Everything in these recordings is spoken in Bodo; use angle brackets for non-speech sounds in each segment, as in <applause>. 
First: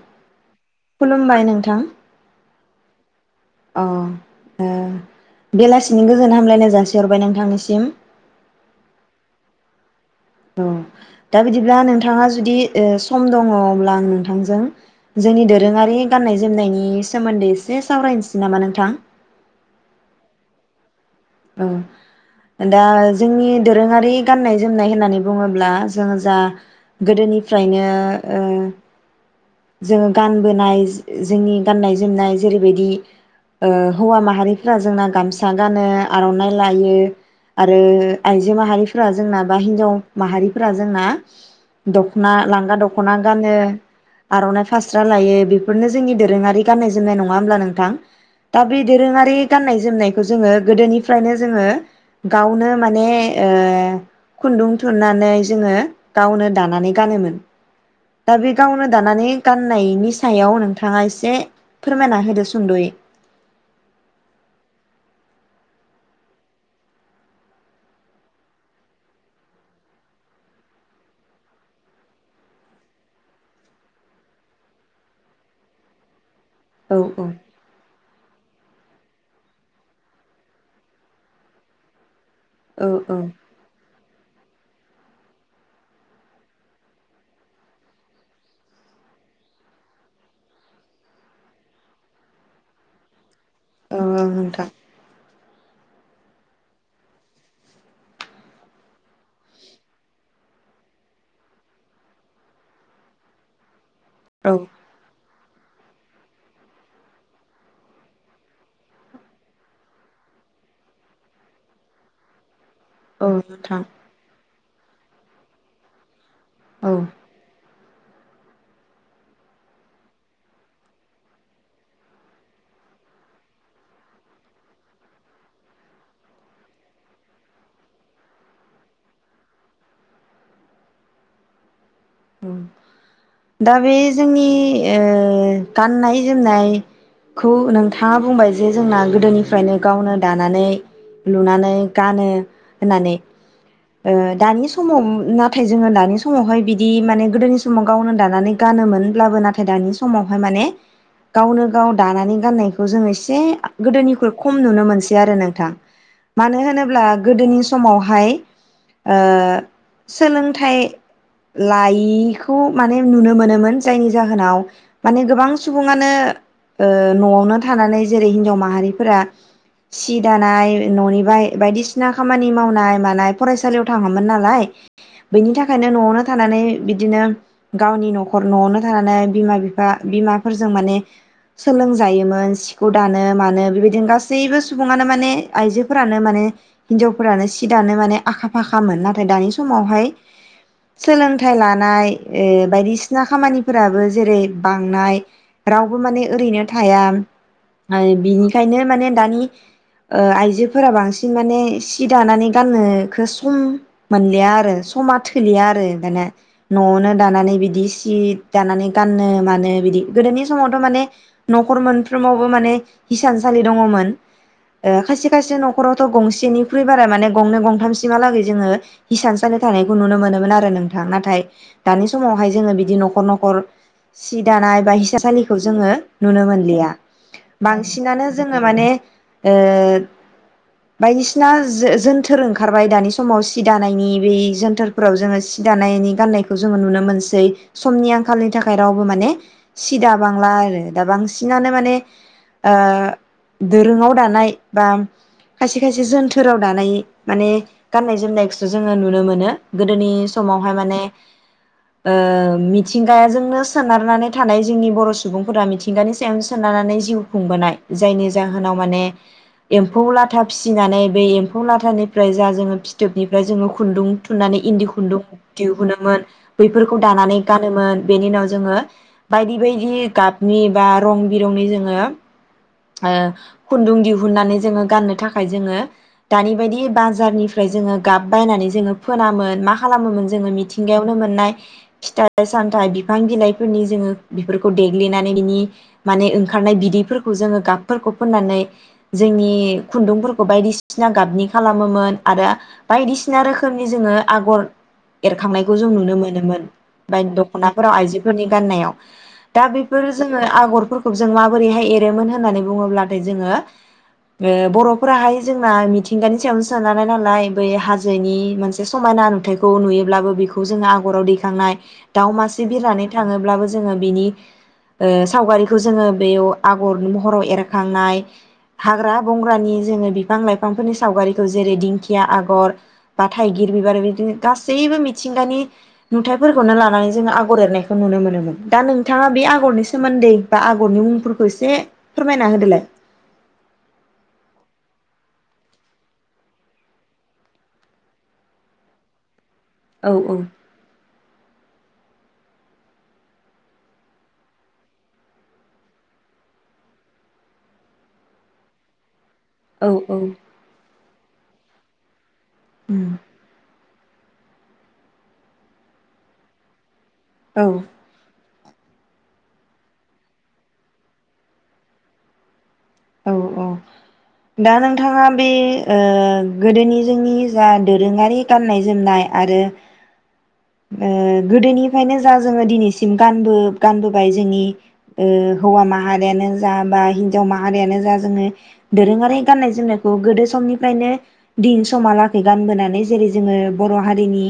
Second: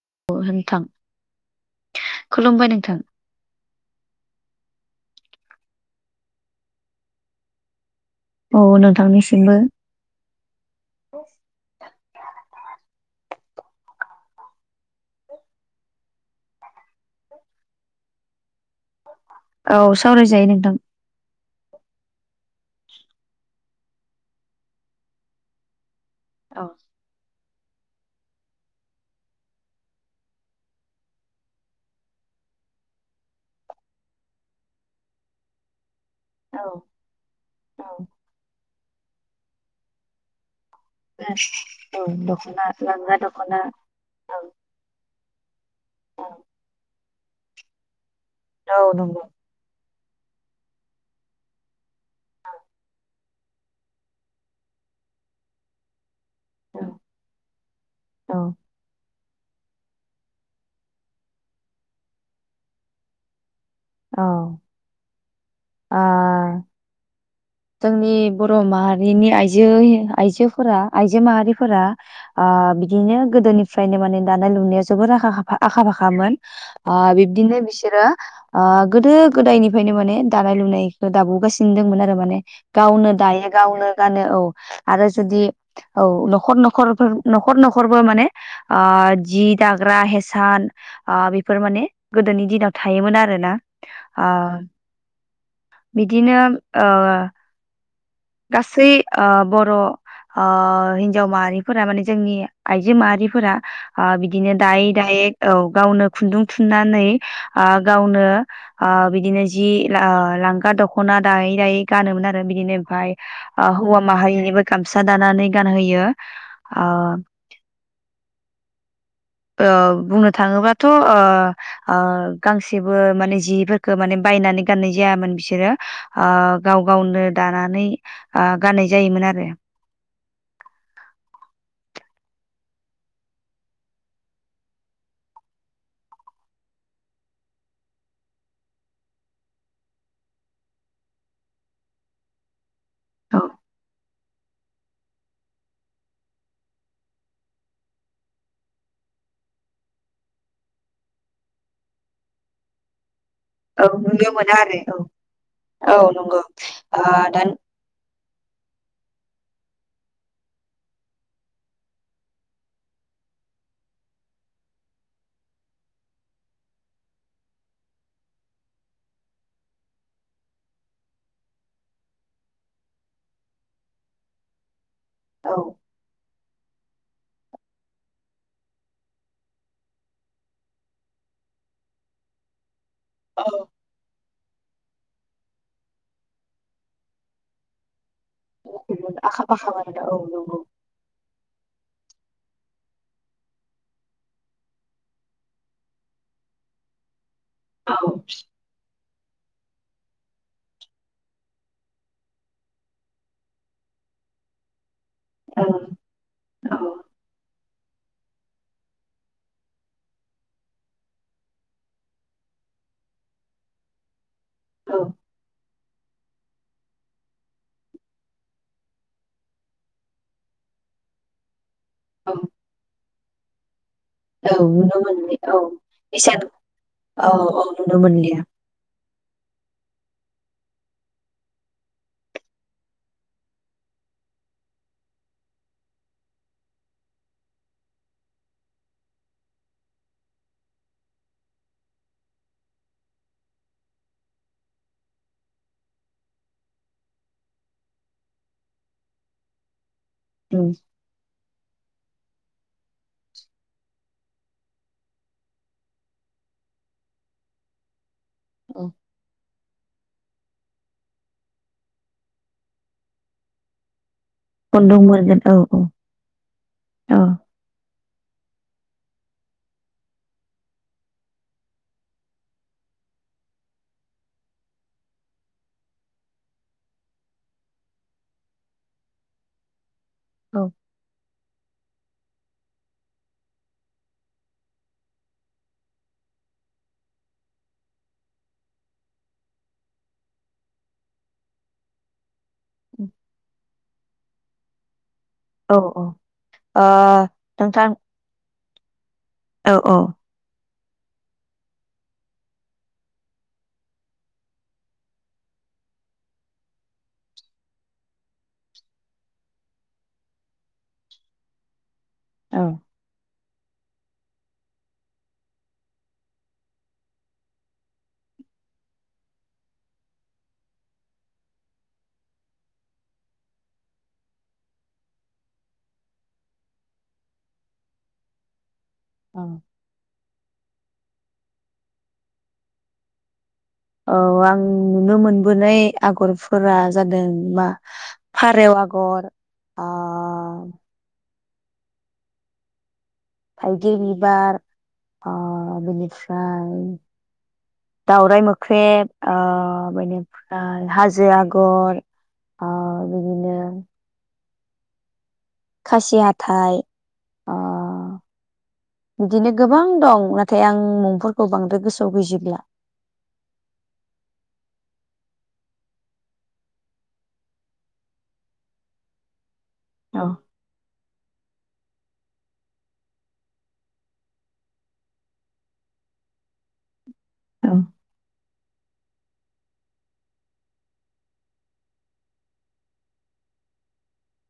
<unintelligible> खुलुमबाय नोंथां खुलुमबाय नोंथां। अ ओ बेलासिनि गोजोन हामलायनाय जासिहरबाय नोंथांनिसिम औ नोंथांनिसिमबो औ दा बिदिब्ला नोंथाङा जुदि ओ सम दङ अब्ला आं नोंथांजों जोंनि दोरोङारि गान्नाय जोमनायनि सोमोन्दै एसे सावरायनोसै नामा नोंथां औ सावरायजायो नोंथां औ दा जोंनि दोरोङारि गाननाय जोमनाय होननानै बुङोब्ला जोङो जा औ गोदोनि फ्रायनो ओ जोङो गानबोनाय जो -जोंनि गाननाय जोमनाय जेरैबायदि ओ हौवा माहारिफोरा जोंना गामसा गानो आर'ननाइ औ लायो आरो औ आइजो माहारि फो फोरा जोंनाबा हिनजाव माहारि फोरा जोंना दखना लांगा दखना गानो औ आर'ननाय फास्रा लायो बेफ बेफोनो जोंनि औ दोरोङारि गाननाय जो जोमनाय नङा होमब्ला नोंथां दा औ बे नंगौ दोरोङारि गाननाय जोमनाय जोङो गोदोनि फ्रायनो जोङो गावनो माने ओ खुन्दुं थुननानै जोङो गावनो दानानै गानोमोन दा औ बे गावनो दानानै गाननायनि सायाव नोंथाङा एसे फोरमायना होदो सुंद'यै औ ओ जोंनि बर माहारिनि आइजो आइजोफोरा आइजो माहारिफोरा ओ बिदिनो गोदोनिफ्रायनो माने दानाय लुनाया जोबोर आखा खाफा आखा फाखामोन ओ औ बिब्दिनो बिसोरो ओ गोदो गोदायनिफ्रायनो माने दानाय लुनायखौ दाबोगासिनो दंमोन आरो माने औ गावनो औ दायो गावनो जानो औ आरो जुदि औ नखर नखरफोर नखर नखरबो माने ओ जि दाग्रा हेसान बेफोर ओ माने गोदोनि दिनाव थायोमोन आरोना औ ओ नोंथां बिदिनो ओ गासै ओ बर' ओ हिनजाव माहारिफोरा माने जोंनि आइजो माहारिफोरा ओ औ बिदिनो दायै दायै औ गावनो खुन्दुं थुननानै ओ गावनो ओ बिदिनो ज जि ओ लांगा दखना दायै दायै गानोमोन आरो बिदिनो ओमफाय औ ओ नोंथां हौवा माहारिनिबो गामसा दानानै गानहोयो ओ औ ओ बुंनो थाङोबाथ' ओ- ओ गांसेबो माने जिफोरखो माने बायनानै गाननाय जायामोन बिसोरो ओ गाव गावनो दानानै ओ गाननाय जायोमोन आरो औ दा बे जोंनि ओ गाननाय जोमनायखौ नोंथाङा बुंबाय जे जोंना गोदोनिफ्रायनो गावनो दानानै लुनानै गानो होननानै औ दानि समाव नाथाय जोङो ओ दानि समावहाय बिदि माने गोदोनि समाव गावनो दानानै गानोमोनब्लाबो नाथाय दानि समावहाय माने गावनो गाव दानानै गाननायखौ जोङो सि एसे औ गोदोनिख्रुइ नुनो खम मोना नुनो मोनसै आरो नोंथां औ औ नंगौ मानो होनोब्ला ओ दा गोदोनि समावहाय ओ सोलोंथाइ लायि खौ माने नुनो मोनोमोन जायनि जाहोनाव माने गोबां सुबुङानो ओ नआवनो थानानै जेरै हिनजाव माहारिफोरा सि दानाय ननि बाय बायदिसिना खामानि मावनाय मानाय फरायसालियाव थाङामोन नालाय औ बेनि थाखायनो न'आवनो थानानै बिदिनो गावनि नखर न आवनो थानानै बिमा बिफा बिमाफोरजों माने सोलोंजायोमोन सि खौ दानो मानो बेबायदिनो गासै सैबो सुबुङानो माने आइजोफोरानो माने हिनजावफोरानो सि दानो माने आखा फाखामोन औ नाथाय आखा दानि फाखा मोन समावहाय औ नंगौ सोलोंथाइ लानाय ए बायदिसिना खामानिफोराबो जेरै बांनाय रावबो माने ओरैनो थाया औ ओ बिनिखायनो माने दानि ओ आइजोफोरा बांसिन माने सि दानानै गाननोखो सम मोनलिया आरो समा थोलिया आरो दाना औ न आवनो नानै बिदि सि दानानै गाननो मानो बिदि गोदोनि समावथ' माने नखर मोनफ्रोमावबो माने हिसानसालि दङमोन। औ ओ खायसे खायसे न'ख न'खरावथ' गंसेनिख्रुइ बारा माने गंनै गंथाम सिम हा लागै जोङो हिसान सालि थानायखौ नुनो मोनो मोन आरो नोंथां। नाथाय दानि समावहाय जोङो बिदि नख खर नखर सि औ दानाय बा नुनो मोनलि हिसाराबसालिखौ औ जोङो इसान नुनो मोनलिया औ औ नुनो बांसिनानो मोनलिया जोङो माने ओ बायदिसिना जोजोनथोर ओंखारबाय दानि समाव सि दानायनि बे जोनथोरफोराव जोङो सि दानायनि गाननायख खौ जोङो नुनो मोनसै समनि आंखालनि थाखाय रावबो माने सि दाबांला आरो दा बांसिनानो माने ओ दोरोङाव दानाय बा खायसे खायसे जोनथोराव दानाय माने गान्नाय जोमनायखौसो जोङो नुनो मोनो गो दोनि उम समावहाय माने ओ मिथिंगाजोंनो सोनारनानै थानाय जोंनि बर सुबुंफोरा मिथिंगानि सायावनो सोनारनानै जिउ खुंबोनाय जायनि जाहोनाव औ माने एम्फौ लाथा फिसिनानै बे एम्फौ लाथानिफ्राय जा जोङो फिथोबनिफ्राय जोङो खुन्दुं थुन्नानै इन्दि खुन्दुं मोनगोन औ औ दिहुनोमोन बैफोरखौ औ दानानै गानोमोन बेनि उनाव जोङो। बायदि बायदि गाबनि बा रं बिरंनि जोङो ओ खुन्दुं दिहुननानै जोङो गाननो थाखाय जोङो दानि बायदि बाजारनिफ्राय जोङो गाब बायनानै जोङो फोनामोन मा खालामोमोन जोङो औ मिथिंगायावनो मोननाय फिथाइ सामथाय बिफां बिलाइफोरनि जोङो बेफोरखौ देग्लिनानै बिनि माने ओंखारनाय बिदैफोरखो खौ जोङो गाबफोरखौ फोननानै जोंनि खुन्दुंफोरखौ बायदिसिना गाबनि खालामोमोन आरो बायदिसिना रोखोम खोमनि जोङो आगर एरखांनायखौ औ जों औ ओ नुनो मोनोमोन बाय नोंथां दखनाफोराव आइजोफोरनि गाननायाव दा औ औ बेफोर जोङो आगर <unintelligible> जों माबोरैहाय एद होननानै बुङोब्लाथाय जोङो ओक्षबर'फोराहाय जोंना मिथिंगानि सायावनो सोनारनाय नालाय बै हाजोनि मोनसे समायना नुथायखौ नुयोब्लाबो बेखौ जोङो आगराव दैखांनाय दाव औ मासि बिरनानै थाङोब्लाबो जोङो बिनि ओ सावगारिखौ जोङो बेयाव आगर महराव एरखांनाय हाग्रा बंग्रानि जोङो बिफां लाइफांफोरनि सावगारिखौ जेरै दिंखिया आगर बा थाइगिर बिबार बिदिनो गासैबो मिथिंगानि नुथाइफोरखौनो लानानै जोङो आगर एरनायखौ नुनो मोनोमोन दा नोंथाङा बे औ आगरनि सोमोन्दै दा आगरनि मुंफोर एसे फोरमायना होदोलाय औ आं नुनो मोनबोनाय आगरफोरा जादों मा फारेव आगर ओ औ औ थायगिर बिबार आ-बेनिफ्राय दावराइ मोख्रेब आ औ बेनिफ्राइ हाजो बे आगर आ बिदिनो खासिहाथाय औ बिदिनो गोबां दं नाथाय आं मुं'फोरखौ बांद्राय गोसोआव गैजोबब्ला औ औ दा नोंथाङा बे ओ-गोदोनि जोंनि जा दोरोङारि गाननाय जोमनाय आरो औ ओ-गोदोनिफ्रायनो जा जोङो दिनैसिम गानबो गानबोबाय जोंनि हौवा माहारियानो जा बा आव औ माहारियानो जा जोङो दोरोङारि गाननाय जोमनायखौ गोदो समनिफ्रायनो दिन समालागै गानबोनानै जेरै जोङो बर' हारिनि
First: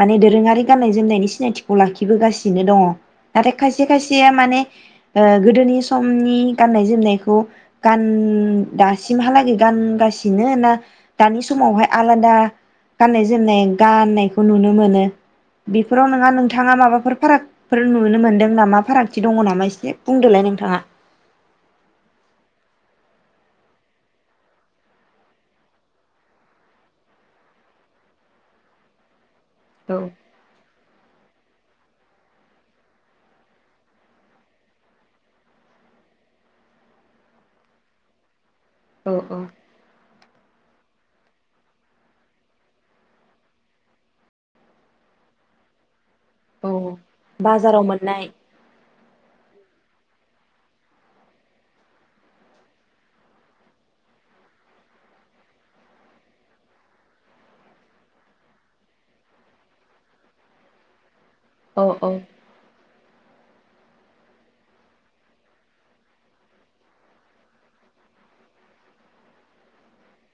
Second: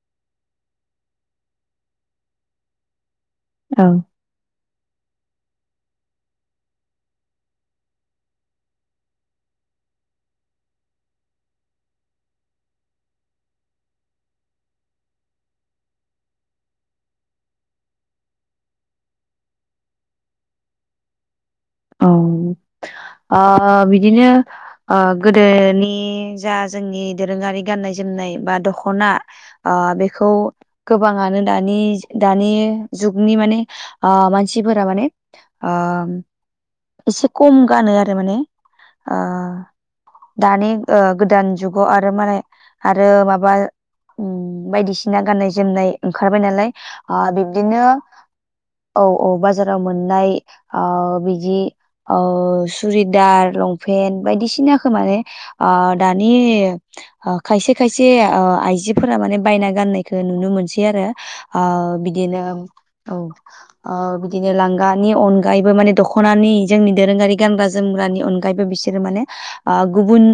माने दो दोरोङारि गाननाय जोमनायनि सिनायथिखौ लाखिबोगासिनो दङ नाथाय खायसे खायसेया माने अ गोदोनि समनि गाननाय जोमनायखौ गान दासिमहालागै गानगासिनो ना दानि समावहाय आलादा गाननाय जोमनाय गाननायखौ नुनो मोनो बेफोराव नोंङा नोंथाङा माबाफोर फारागफोर नुनो मोनदों नामा फारागथि दङ नामा एसे बुंदोलाय नोंथाङा औ ओ बिदिनो ओ गोदोनि जा जोंनि दोरोङारि गाननाय जोमनाय बा दख'ना अ औ बेखौ गोबाङानो दानि दानि जुगनि माने अ-मानसिफोरा माने अ- एसे खम गानो आरो माने औ आ औ दानि गोदान जुगाव आरो मालाय आरो माबा उम बायदिसिना गाननाय जोमनाय ओंखारबाय नालाय औ आ-बिब्दिनो बाजाराव मोननाय औ औ बाजाराव मोननाय आ-बि दि अ-सुरिदार लंपेन्ट बायदिसिनाखौ माने आ- दानि अ-खायसे खायसे अ-आइजोफोरा माने बायना गाननायखौ नुनो मोनसै आरो। आ औ औ बिदिनो औ अ-बिदिनो लांगानि अनगायैबो माने दख' दख'नानि जोंनि दोरोङारि गानग्रा जोमग्रानि अनगायैबो बिसोरो माने अ-गुबुन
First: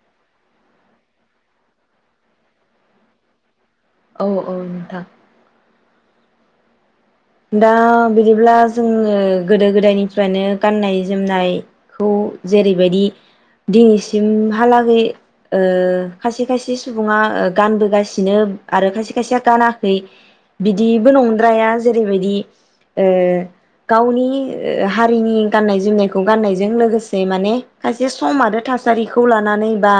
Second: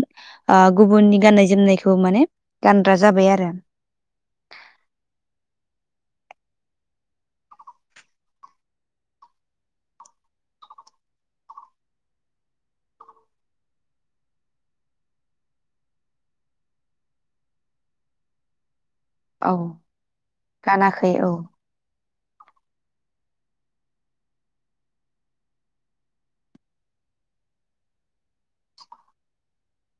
अ-गुबुननि गाननाय जोमनायखौ माने गानग्रा जाबाय आरो। औ औ नोंथां दा बिदिब्ला जोङो गोदो गोदायनिफ्रायनो गाननाय जोमनाय खौ जेरैबायदि दिनैसिमहालागै ओ-खायसे खायसे सुबुङा ओ-गानबोगासिनो आरो खायसे खायसेया औ गानाखै बिदिबो गानाखै औ नंद्राया जेरैबायदि ओ गावनि हारिनि गाननाय जोमनायखौ गाननायजों लोगोसे माने खायसे सम आरो थासारिखौ लानानै बा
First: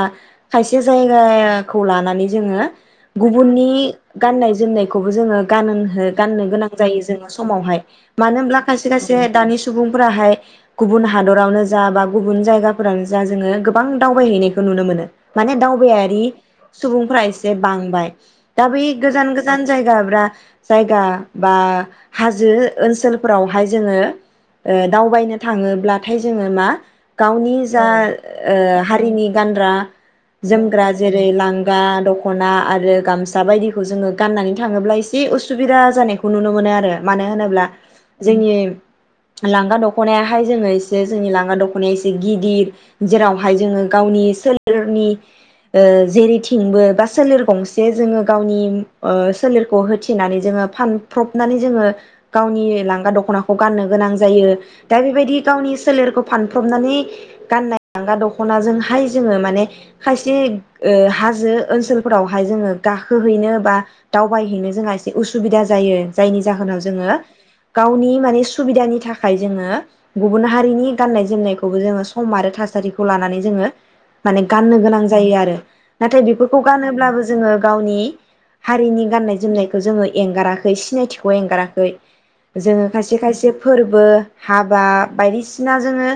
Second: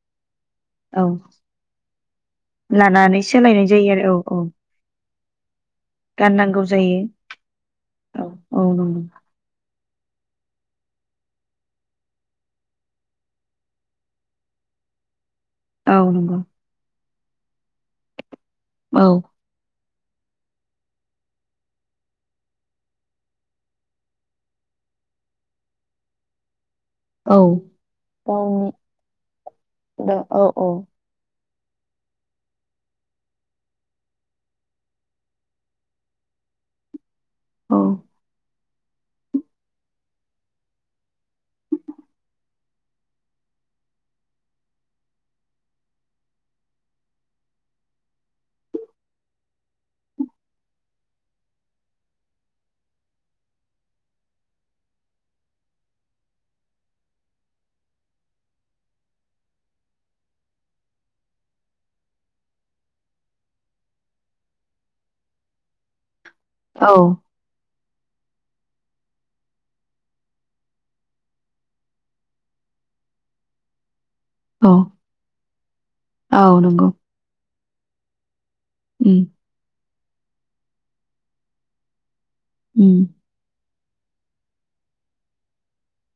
खायसे औ जायगाखौ लानानै जोङो लानानै सोलायनाय गुबुननि जायो आरो औ औ गाननाय जोमनायखौ जोङो गान हो गाननो गोनां जायो जोङो समावहाय औ मानो होनब्ला औ खायसे नंगौ खायसे दानि सु सुबुंफोराहाय गुबुन हादरावनो जा बा गुबुन जायगाफोरावनो जा जोङो गोबां दावबायहैनायखौ नुनो मोनो माने औ दावबायारि नंगौ सुबुं फोरा एसे बांबाय दा बे औ गोजान गोजान जाय जायफ्रा जायगा बा हाजो ओनसोलफोरावहाय जोङो ओ दावबायनो थाङोब्लाथाय जोङो मा औ गावनि जा अओ गावनि हारिनि गानग्रा दा औ औ जोमग्रा जेरै लां लांगा दखना आरो गामसा बायदिखौ जोङो गाननानै थाङोब्ला एसे उसुबिदा जानायखौ खौ नुनो मोनो आरो मानो होनोब्ला औ जोंनि लां दं दख'नायाहाय जोङो एसे जोंनि लांगा दखनाया एसे गिदिर जेरावहाय जोङो गावनि सोलेरनि अ जेरैथिंबो बा सोलेर गंसे जोङो गावनि ओ सोलेरखौ होथिनानै जोङो फान फ्रबनानै जोङो गावनि लांगा दखनाखौ गाननो गोनां जायो दा बेबायदि गावनि सोलेरखौ फानफ्रबनानै गाननाय लांगा दखनाजोंहाय जोङो माने खायसे ओ हाजो ओनसोलफोरावहाय जोङो गाखोहैनो बा दावबायहैनो जोंहा एसे उसुबिदा जायो। जायनि जाहोनाव जोङो औ गावनि माने सुबिदानि थाखाय जोङो गुबुन हारिनि गाननाय जोमनायखौबो जोङो सम आरो थासारिखौ लानानै जोङो माने औ गाननो गोनां जायो आरो नाथाय औ बेफोरखौ नंगौ गानोब्लाबो जोङो गावनि हारिनि उम गाननाय जोमनायखौ जोङो एंगारा सिनायथिखौ एंगाराखै जोङो उम खायसे खायसे फोरबो हाबा बायदिसिना जोङो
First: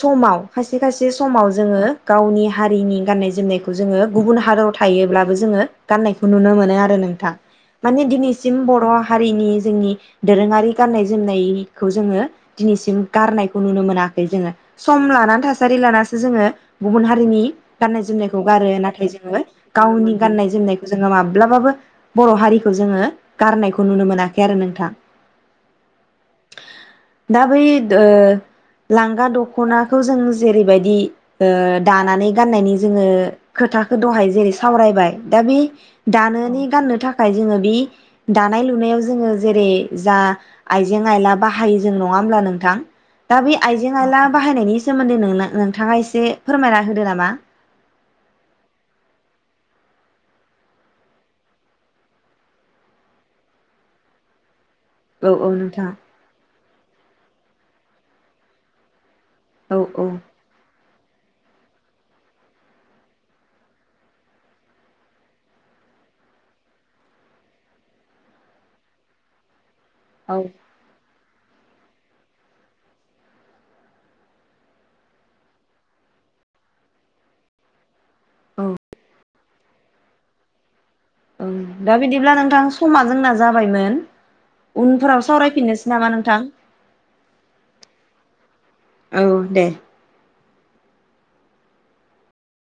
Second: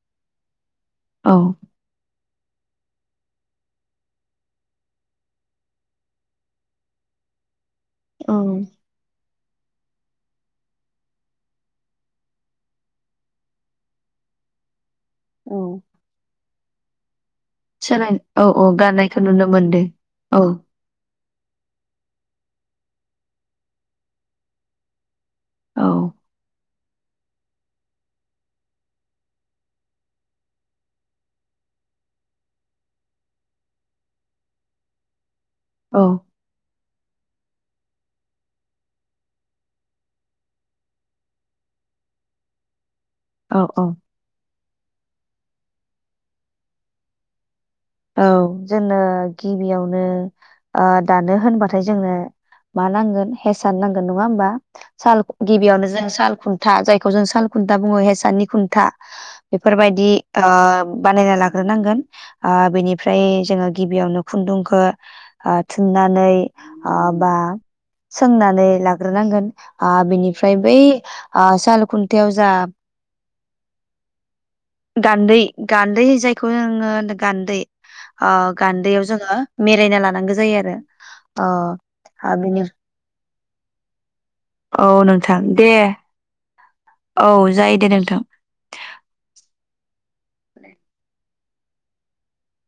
समा खायसे खायसे औ समाव जोङो गावनि हारिनि गाननाय जोमनायखौ जोङो गुबुन हादराव थायोब्लाबो जोङो गाननायखौ नुनो मोनो आरो नोंथां माने औ सिम बर' हारिनि जोंनि दोरोङारि गाननाय जोमनायखौ जोङो दिनैसिम गारनायखौ नुनो मोनाखै जोङो सम लानानै थासारि औ लानासो जोङो गुबुन हारिनि गाननाय सोलाय जोमनायखौ औ गारो औ नाथाय गाननायखौ जोङो नुनो मोनदों गावनि औ गाननाय जोमनायखौ जोङो माब्लाबाबो बर हारि खौ जोङो गारनायखौ नुनो मोनाखै आरो नोंथां औ दा बै दो लांगा दखनाखौ जों जेरैबायदि ओ दानानै गाननायनि जोङो खोथाखौ दहाय जेरै सावरायबाय दा बे औ दानोनि गाननो थाखाय जोङो बि दानाय लुनायाव जोङो जेरै जा आइजें आइला बाहायो जों नङा होमब्ला नोंथां दा बे औ औ आइजें आइला बाहायनायनि सोमोन्दै नोंना नोंथाङा एसे फोरमायना होदो नामा औ जोंनो गिबियावनो ओ दानो होनबाथाय जोंनो मा नांगोन हेसान नांगोन नङा होमबा साल औ औ गिबियावनो नोंथाङा जों साल खुन्था जायखौ जों साल खुन्था बुङो हेसाननि खुन्था औ औ बेफोरबायदि ओ बानायना लाग्रोनांगोन ओ बेनिफ्राय जोङो गिबियावनो खुन्दुंखो ओ थुननानै ओ बा सोंनानै लाग्रोनांगोन आ औ बिनिफ्राय बै ओह सालखुन्थायाव जा गान्दै गान्दै जायखौ जोङो होनदो गान्दै ओ गान्दैयाव जोङो मेरायना लानांगो जायो आरो अ ओम दा हा बिदिब्ला बिनि नोंथां समा जोंना जाबायमोन औ उनफोराव नोंथां दे सावरायफिननोसै नामा नोंथां। औ जायो दे नोंथां औ दे दे